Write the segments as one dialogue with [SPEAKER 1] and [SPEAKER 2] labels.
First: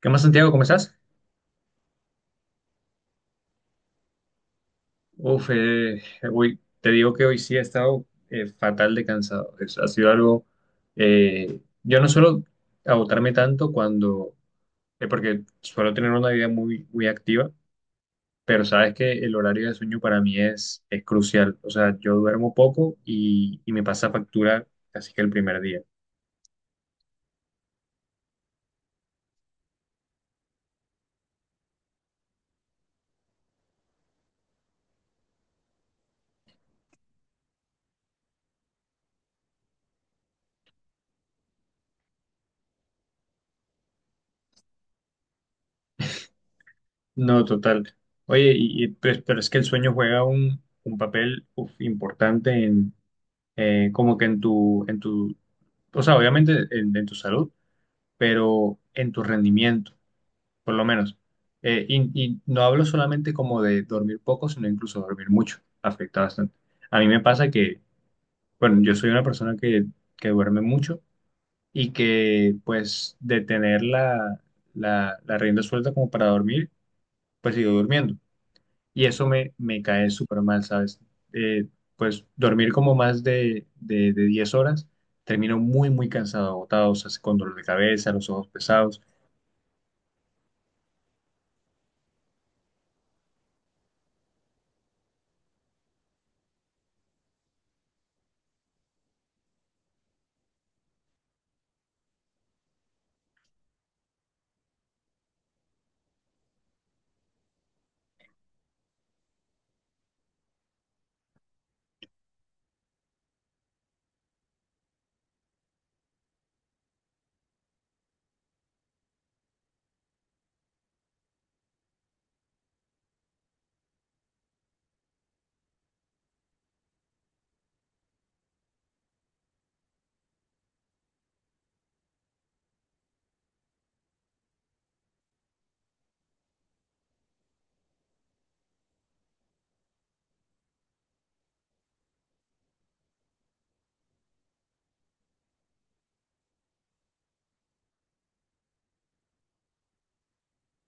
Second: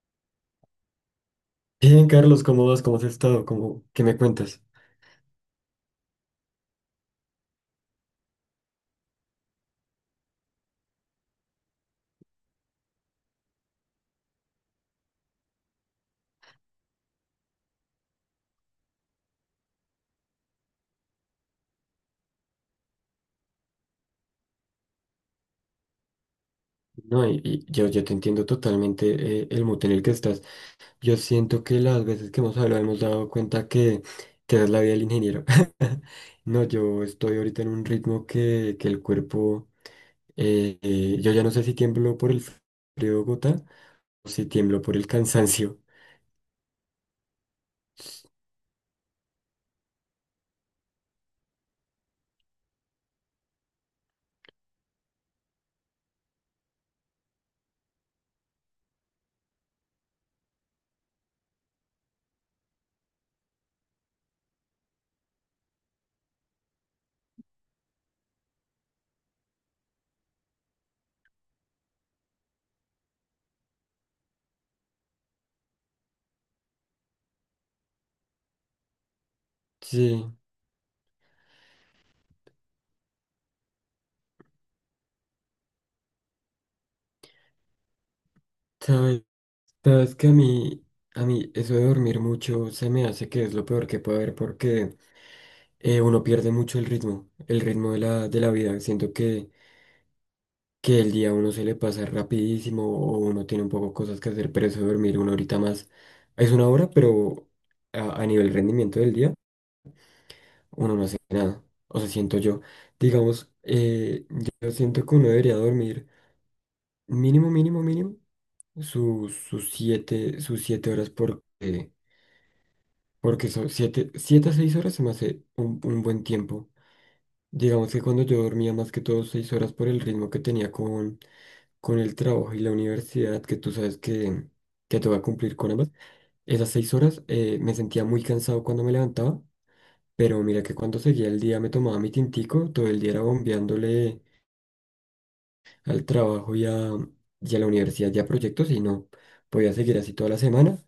[SPEAKER 1] ¿Qué más, Santiago? ¿Cómo estás?
[SPEAKER 2] Bien, Carlos, ¿cómo vas? ¿Cómo has estado? ¿Qué me cuentas?
[SPEAKER 1] Uf, eh, hoy, te digo que hoy sí he estado fatal de cansado. Ha sido algo. Yo no suelo agotarme tanto cuando. Porque suelo tener una vida muy, muy activa, pero sabes que el horario de sueño para mí es crucial. O sea, yo duermo poco y me pasa factura casi que el primer día.
[SPEAKER 2] No, y yo te entiendo totalmente, el mood en el que estás. Yo siento que las veces que hemos hablado hemos dado cuenta que esa es la vida del ingeniero. No, yo estoy ahorita en un ritmo que el cuerpo, yo ya no sé si tiemblo por el frío de Bogotá o si tiemblo por el cansancio.
[SPEAKER 1] No, total. Oye, pues, pero es que el sueño juega un papel uf, importante en... como que en en tu o sea, obviamente en tu salud, pero en tu rendimiento, por lo menos. Y no hablo solamente como de dormir poco, sino incluso dormir mucho, afecta bastante. A mí me pasa que, bueno, yo soy una persona que duerme mucho y que pues de tener la rienda suelta como para dormir, pues sigo durmiendo. Y eso me cae
[SPEAKER 2] Sí,
[SPEAKER 1] súper mal, ¿sabes? Eh, pues dormir como más de 10 horas, termino muy, muy cansado, agotado, o sea, con dolor de cabeza, los ojos pesados.
[SPEAKER 2] sabes, sabes que a mí eso de dormir mucho se me hace que es lo peor que puede haber. Porque... Uno pierde mucho el ritmo, el ritmo de la vida. Siento que el día a uno se le pasa rapidísimo, o uno tiene un poco cosas que hacer, pero eso de dormir una horita más es una hora, pero a nivel rendimiento del día uno no hace nada. O sea, siento yo, digamos, yo siento que uno debería dormir mínimo, mínimo, mínimo sus 7 horas, porque son 7 a 6 horas, se me hace un buen tiempo. Digamos que cuando yo dormía más que todo 6 horas por el ritmo que tenía con el trabajo y la universidad, que tú sabes que te voy a cumplir con ambas, esas 6 horas, me sentía muy cansado cuando me levantaba, pero mira que cuando seguía el día me tomaba mi tintico, todo el día era bombeándole al trabajo y a la universidad y a proyectos y no podía seguir así toda la semana.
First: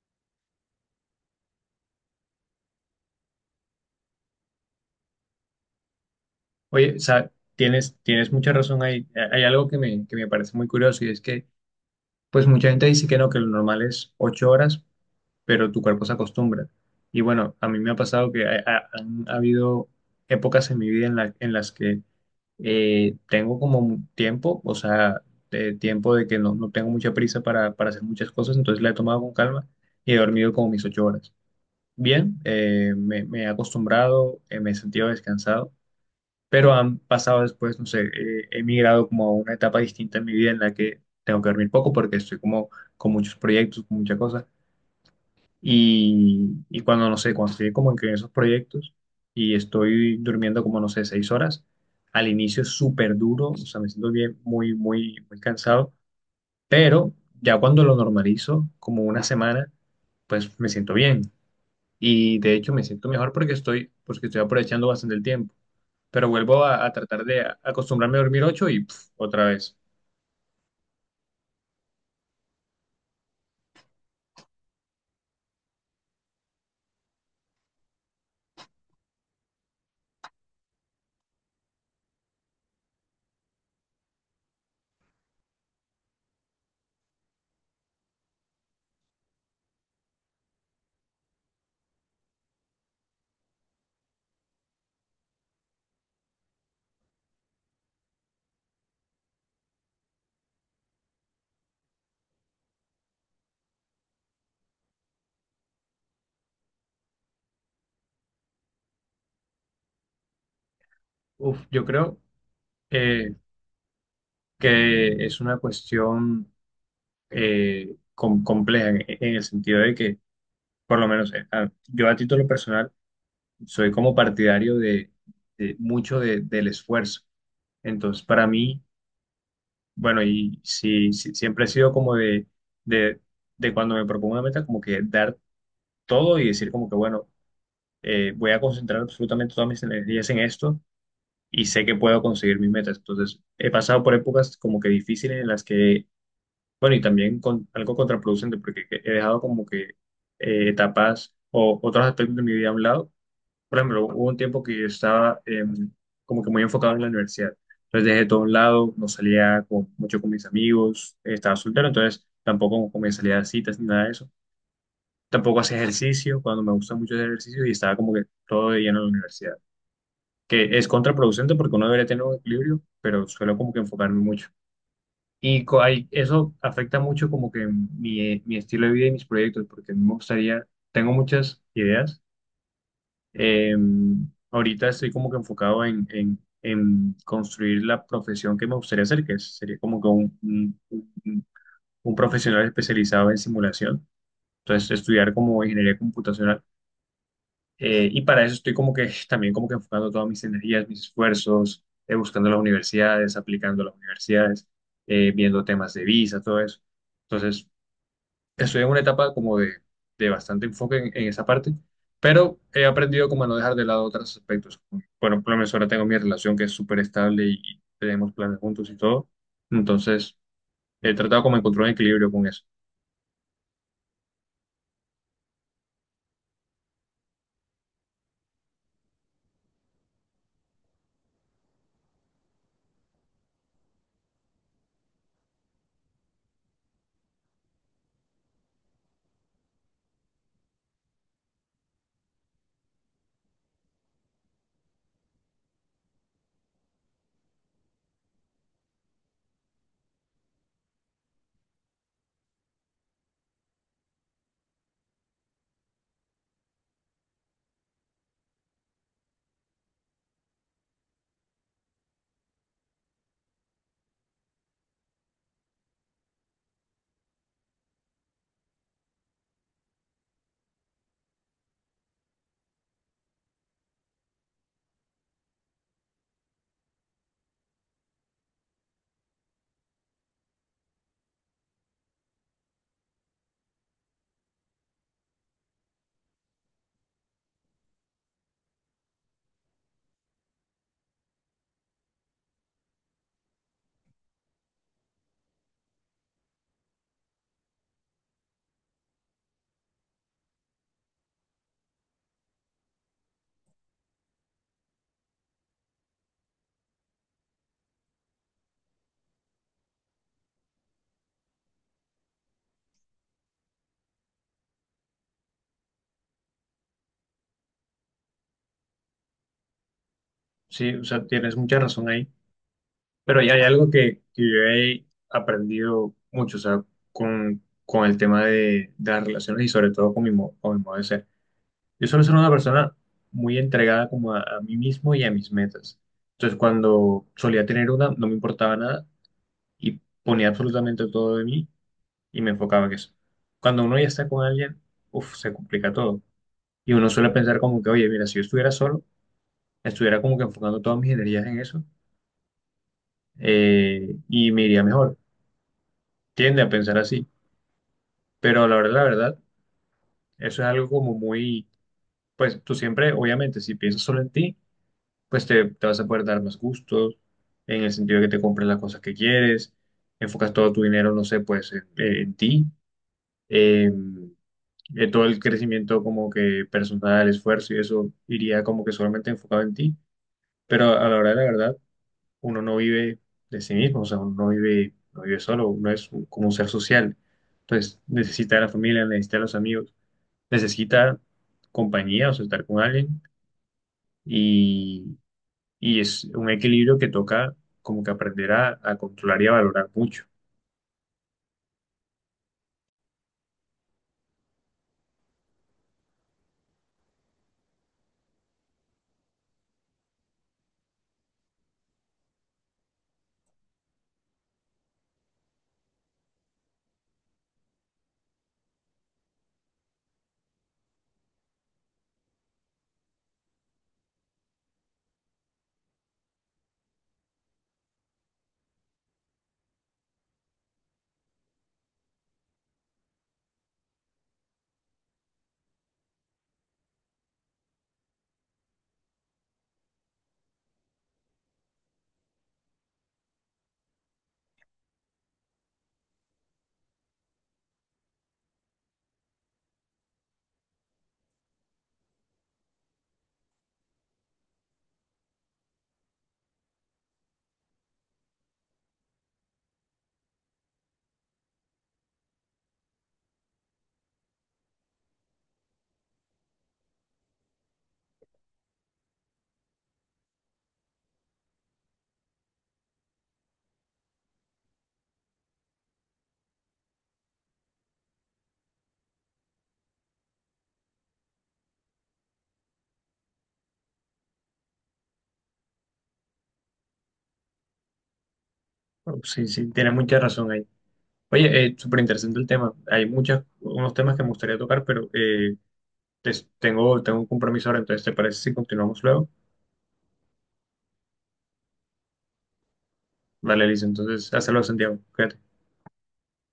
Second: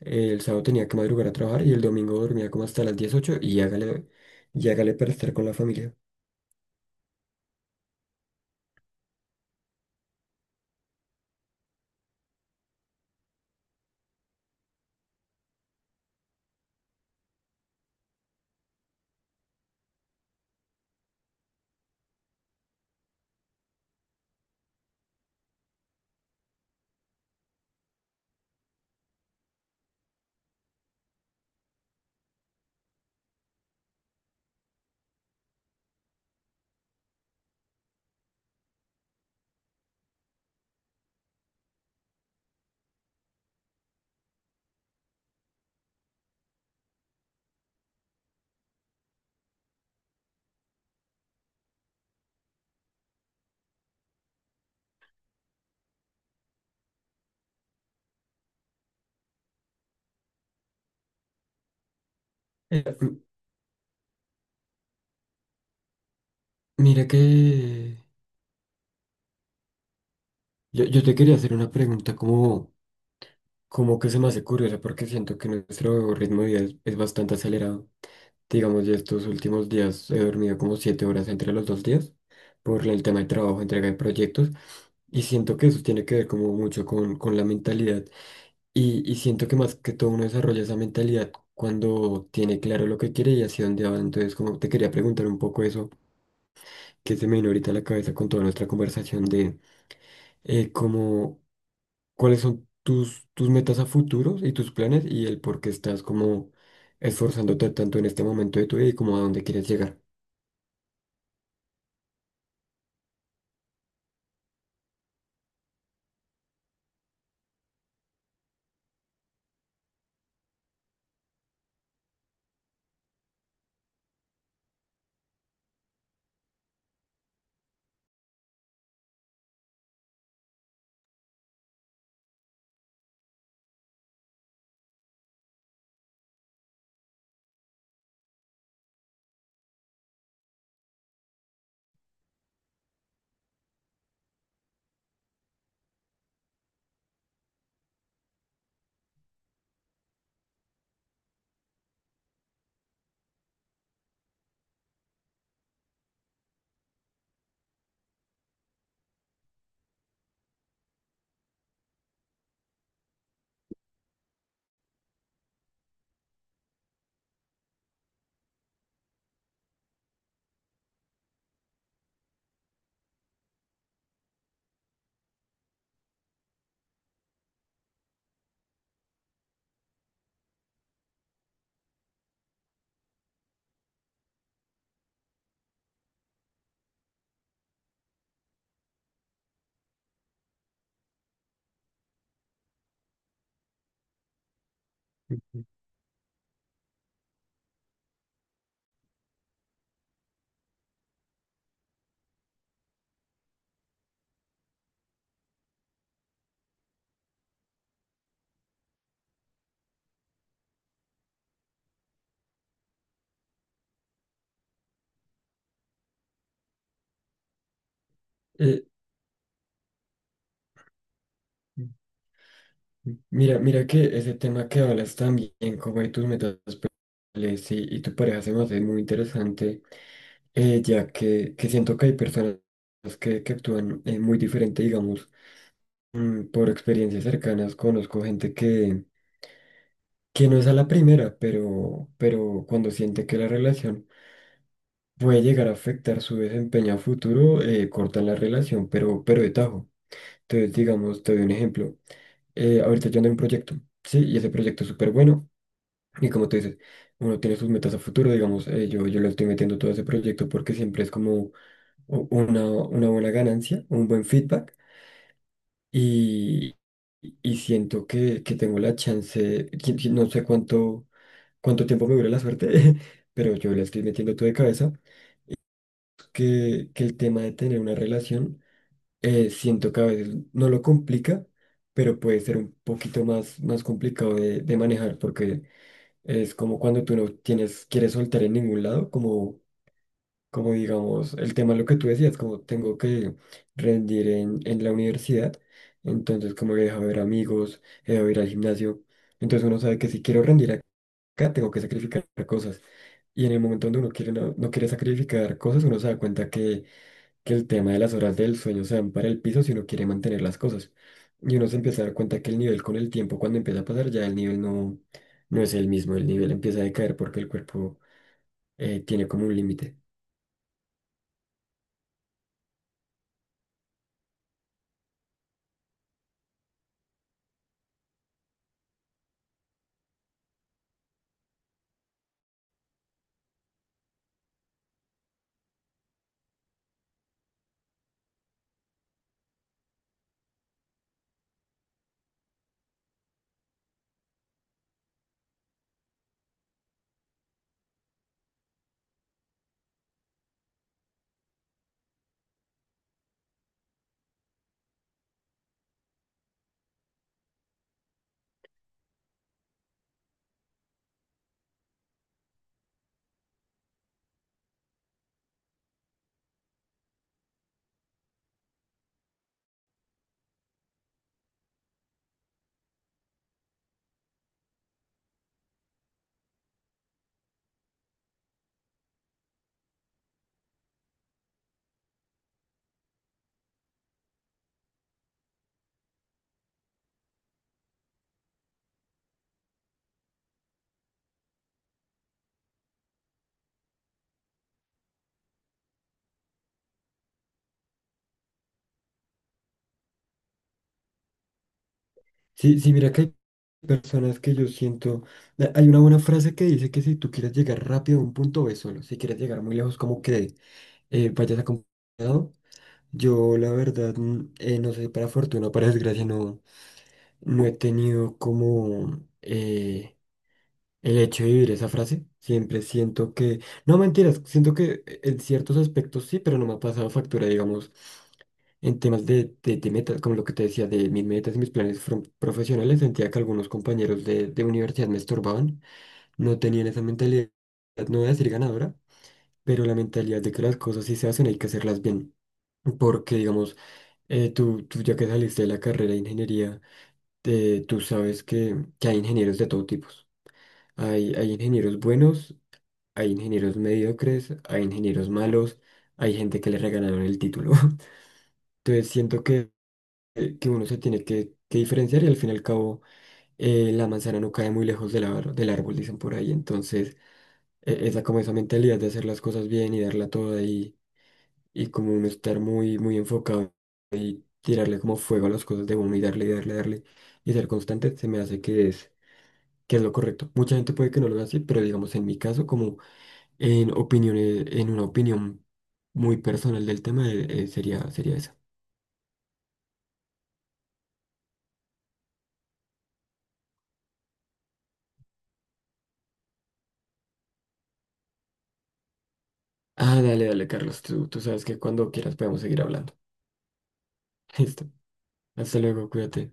[SPEAKER 2] El sábado tenía que madrugar a trabajar y el domingo dormía como hasta las 18:00 y hágale para estar con la familia.
[SPEAKER 1] Oye, o sea, tienes, tienes mucha razón ahí. Hay algo que me parece muy curioso y es que, pues mucha gente dice que no, que lo normal es 8 horas, pero tu cuerpo se acostumbra. Y bueno, a mí me ha pasado que han habido épocas en mi vida en las que tengo como un tiempo, o sea, de tiempo de que no, no tengo mucha prisa para hacer muchas cosas, entonces la he tomado con calma y he dormido como mis ocho horas. Bien, me, me he acostumbrado, me he sentido descansado, pero han pasado después, no sé, he migrado como a una etapa distinta en mi vida en la que tengo que dormir poco porque estoy como con muchos proyectos, con muchas cosas. Y cuando, no sé, cuando estoy como en esos proyectos y estoy durmiendo como, no sé, seis horas, al inicio es súper duro, o sea, me siento bien, muy, muy, muy cansado, pero ya cuando lo normalizo, como una semana, pues me siento bien. Y de hecho
[SPEAKER 2] Eh,
[SPEAKER 1] me siento
[SPEAKER 2] m-
[SPEAKER 1] mejor porque estoy aprovechando bastante el tiempo. Pero vuelvo a
[SPEAKER 2] Mira
[SPEAKER 1] tratar de
[SPEAKER 2] que
[SPEAKER 1] acostumbrarme a dormir ocho y pf, otra vez.
[SPEAKER 2] yo te quería hacer una pregunta, como que se me hace curiosa, porque siento que nuestro ritmo de vida es bastante acelerado. Digamos, ya estos últimos días he dormido como 7 horas entre los 2 días por el tema de trabajo, entrega de proyectos, y siento que eso tiene que ver como mucho con la mentalidad, y siento que más que todo uno desarrolla esa mentalidad cuando tiene claro lo que quiere y hacia dónde va. Entonces, como te quería preguntar un poco eso que se me vino ahorita a la cabeza con toda nuestra conversación de eh, cómo, cuáles son tus metas a futuros y tus planes y el por qué estás como esforzándote tanto en este momento de tu vida y como a dónde quieres llegar.
[SPEAKER 1] Uf, yo creo eh, que es una cuestión compleja en el sentido de que, por lo menos yo a título personal, soy como partidario de mucho del esfuerzo. Entonces, para mí, bueno, y sí, sí, siempre he sido como de, de cuando me propongo una meta, como que dar todo y decir como que, bueno, voy a concentrar absolutamente todas mis energías en esto y sé que puedo conseguir mis metas. Entonces, he pasado por épocas como que difíciles en las que bueno, y también con, algo contraproducente, porque he dejado como que etapas o otros aspectos de mi vida a un lado. Por ejemplo, hubo un tiempo que yo estaba como que muy enfocado en la universidad. Entonces dejé todo a un lado, no salía mucho con mis amigos, estaba soltero, entonces tampoco como que me salía a citas ni nada de eso. Tampoco hacía ejercicio, cuando me gusta mucho hacer ejercicio, y estaba como que todo de lleno en la universidad. Que es contraproducente porque uno debería tener un equilibrio, pero suelo como que enfocarme mucho. Y eso afecta mucho como que mi estilo de vida y mis proyectos, porque a mí me gustaría, tengo muchas ideas. Eh, Ahorita estoy como que enfocado en construir la profesión que me gustaría hacer, que sería como que un- un profesional especializado en simulación. Entonces, estudiar como
[SPEAKER 2] Ujú.
[SPEAKER 1] ingeniería computacional. Y para eso estoy como que también como que enfocando todas mis energías, mis esfuerzos, buscando las universidades, aplicando a las universidades, viendo temas de visa, todo eso. Entonces, estoy en una etapa como de bastante enfoque en esa parte, pero he aprendido como a no dejar de lado otros aspectos. Bueno, por lo menos ahora tengo mi relación que es súper estable y tenemos planes
[SPEAKER 2] Eh,
[SPEAKER 1] juntos y todo, entonces he tratado como de encontrar un equilibrio con eso.
[SPEAKER 2] Ujú. Mira que ese tema que hablas también, como de tus metas personales y tu pareja, se me hace muy interesante. Ya que siento que hay personas que actúan muy diferente, digamos, por experiencias cercanas, conozco gente que no es a la primera, pero cuando siente que la relación puede llegar a afectar su desempeño a futuro, cortan la relación, pero de tajo. Entonces, digamos, te doy un ejemplo. Ahorita yo ando en un proyecto, ¿sí? Y ese proyecto es súper bueno. Y como tú dices, uno tiene sus metas a futuro, digamos, yo le estoy metiendo todo ese proyecto porque siempre es como una buena ganancia, un buen feedback. Y, y siento que tengo la chance, que no sé cuánto tiempo me dure la suerte, pero yo le estoy metiendo todo de cabeza, que el tema de tener una relación, siento que a veces no lo complica, pero puede ser un poquito más complicado de manejar, porque es como cuando tú no tienes, quieres soltar en ningún lado, como digamos, el tema lo que tú decías, como tengo que rendir en la universidad, entonces como he dejado de ver amigos, he dejado de ir al gimnasio, entonces uno sabe que si quiero rendir acá, tengo que sacrificar cosas. Y en el momento donde uno quiere, no, no quiere sacrificar cosas, uno se da cuenta que el tema de las horas del sueño se van para el piso si uno quiere mantener las cosas. Y uno se empieza a dar cuenta que el nivel con el tiempo, cuando empieza a pasar, ya el nivel no, no es el mismo, el nivel empieza a decaer porque el cuerpo, tiene como un límite.
[SPEAKER 1] Sí, o sea, tienes mucha razón ahí, pero ya hay algo que yo he aprendido mucho, o sea, con el tema de las relaciones y sobre todo con con mi modo de ser. Yo suelo ser una persona muy entregada como a mí mismo y a mis metas. Entonces, cuando solía tener una, no me importaba nada y ponía absolutamente todo de mí y me enfocaba en eso. Cuando uno ya está con alguien, uff, se complica todo. Y uno suele pensar como que, oye, mira, si yo estuviera solo, estuviera como que enfocando todas mis energías en eso y me iría mejor. Tiende a pensar así. Pero la verdad, eso es algo como muy, pues tú siempre, obviamente, si piensas solo en ti, pues te vas a poder dar más gustos, en el sentido de que te compres las cosas que quieres, enfocas todo tu dinero, no sé, pues en ti, eh, todo el crecimiento como que personal, esfuerzo y eso iría como que solamente enfocado en ti, pero a la hora de la verdad, uno no vive de sí mismo, o sea, uno no vive, no vive solo, uno es como un ser social, entonces necesita a la familia, necesita a los amigos, necesita compañía, o sea, estar con alguien. Y es un equilibrio que toca como que aprender a controlar y a valorar mucho.
[SPEAKER 2] Sí, sí, mira que hay personas que yo siento, hay una buena frase que dice que si tú quieres llegar rápido a un punto, ve solo, si quieres llegar muy lejos, como que vayas acompañado. Yo la verdad, no sé, para fortuna o para desgracia, no, no he tenido como el hecho de vivir esa frase, siempre siento que, no mentiras, siento que en ciertos aspectos sí, pero no me ha pasado factura, digamos, en temas de metas, como lo que te decía, de mis metas y mis planes profesionales, sentía que algunos compañeros de universidad me estorbaban, no tenían esa mentalidad, no voy a decir ganadora, pero la mentalidad de que las cosas sí se hacen, hay que hacerlas bien, porque, digamos, tú ya que saliste de la carrera de ingeniería, tú sabes que hay ingenieros de todo tipo. Hay ingenieros buenos, hay ingenieros mediocres, hay ingenieros malos, hay gente que le regalaron el título. Entonces siento que uno se tiene que diferenciar, y al fin y al cabo, la manzana no cae muy lejos del árbol, dicen por ahí. Entonces, esa como esa mentalidad de hacer las cosas bien y darla toda, y como uno estar muy, muy enfocado, tirarle como fuego a las cosas de uno y darle, darle y ser constante, se me hace que es lo correcto. Mucha gente puede que no lo haga así, pero digamos en mi caso en una opinión muy personal del tema, sería esa.
[SPEAKER 1] Bueno, sí, sí, tiene mucha razón ahí. Oye, súper interesante el tema. Hay muchos, unos temas que me gustaría tocar, pero tengo, tengo un compromiso ahora, entonces ¿te parece si continuamos luego?
[SPEAKER 2] Ah, dale, dale, Carlos. Tú sabes que cuando quieras podemos seguir hablando.
[SPEAKER 1] Vale, Liz, entonces, hazlo,
[SPEAKER 2] Listo.
[SPEAKER 1] Santiago. Cuídate.
[SPEAKER 2] Hasta luego, cuídate.